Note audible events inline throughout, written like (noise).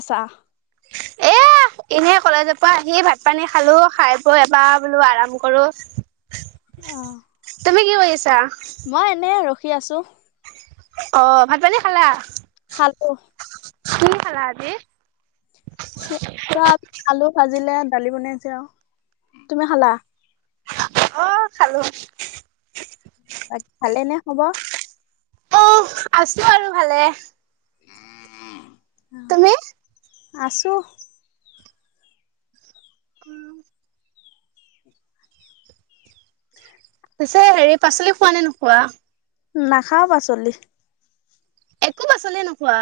আছা এ এনে কলেজৰ পৰা আহি ভাত পানী খালোঁ খাই বয় এবাৰ বোলো আৰাম কৰোঁ। অ কৰি আছা মই এনে ৰখি আছোঁ। অ ভাত পানী খালা খালোঁ কি খালা আজি চ চয়া আলু ভাজিলে দালি বনাইছে আৰু তুমি খালা অ খালোঁ বাকী ভালে নে খবৰ আছোঁ আৰু ভালে তুমি আছোঁ উম পিছে হেৰি পাচলি খোৱা নে নোখোৱা নাখাওঁ পাচলি একো পাচলি নোখোৱা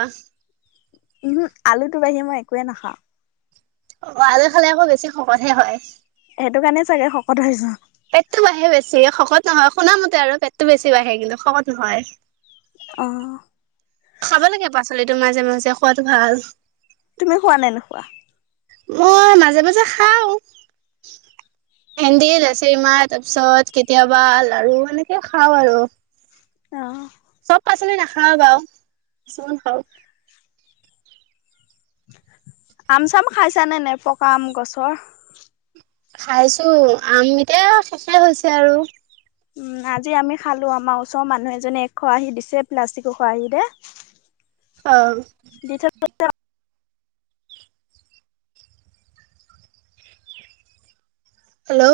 উম আলুটো বাহিৰে মই একোৱে নাখাওঁ অ আলু খালে আকৌ বেছি শকতহে হয় সেইটো কাৰণে চাগে শকত হৈছোঁ পেটতটো বাঢ়ে বেছি শকত নহয় শুনামতে আৰু পেটটো বেছি বাঢ়ে কিন্তু শকত নহয় অঁ খাব লাগে পাচলিটো মাজে মাজে খোৱাতো ভাল খোৱা নে নোখোৱা মই মাজে মাজে খাওঁ ভেন্দি, লেছেৰি মাহ তাৰ পিছত কেতিয়াবা লাৰু এনেকে খাওঁ আৰু অ চব পাচলি নাখাওঁ বাৰু কিছুমান খাওঁ আম চাম খাইছ নে নে পকা আম গছৰ খাইছোঁ আম এতিয়া শেষ আৰু। উম আজি আমি খালো আমাৰ ওচৰৰ মানুহ এজনে এক খৰাহি দিছে প্লাষ্টিকৰ খৰাহিতে। অ। (inaudible) হেল্ল'অ।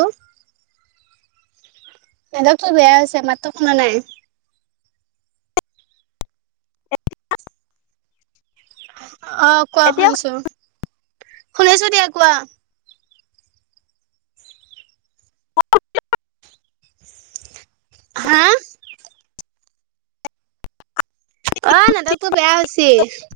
নেটৱৰ্কটো বেয়া হৈছে মাতো শুনা নাই। অ কোৱা এতিয়া শুনিছো শুনিছো দিয়া কোৱা। হা। অ নেটৱৰ্কটো বেয়া হৈছি।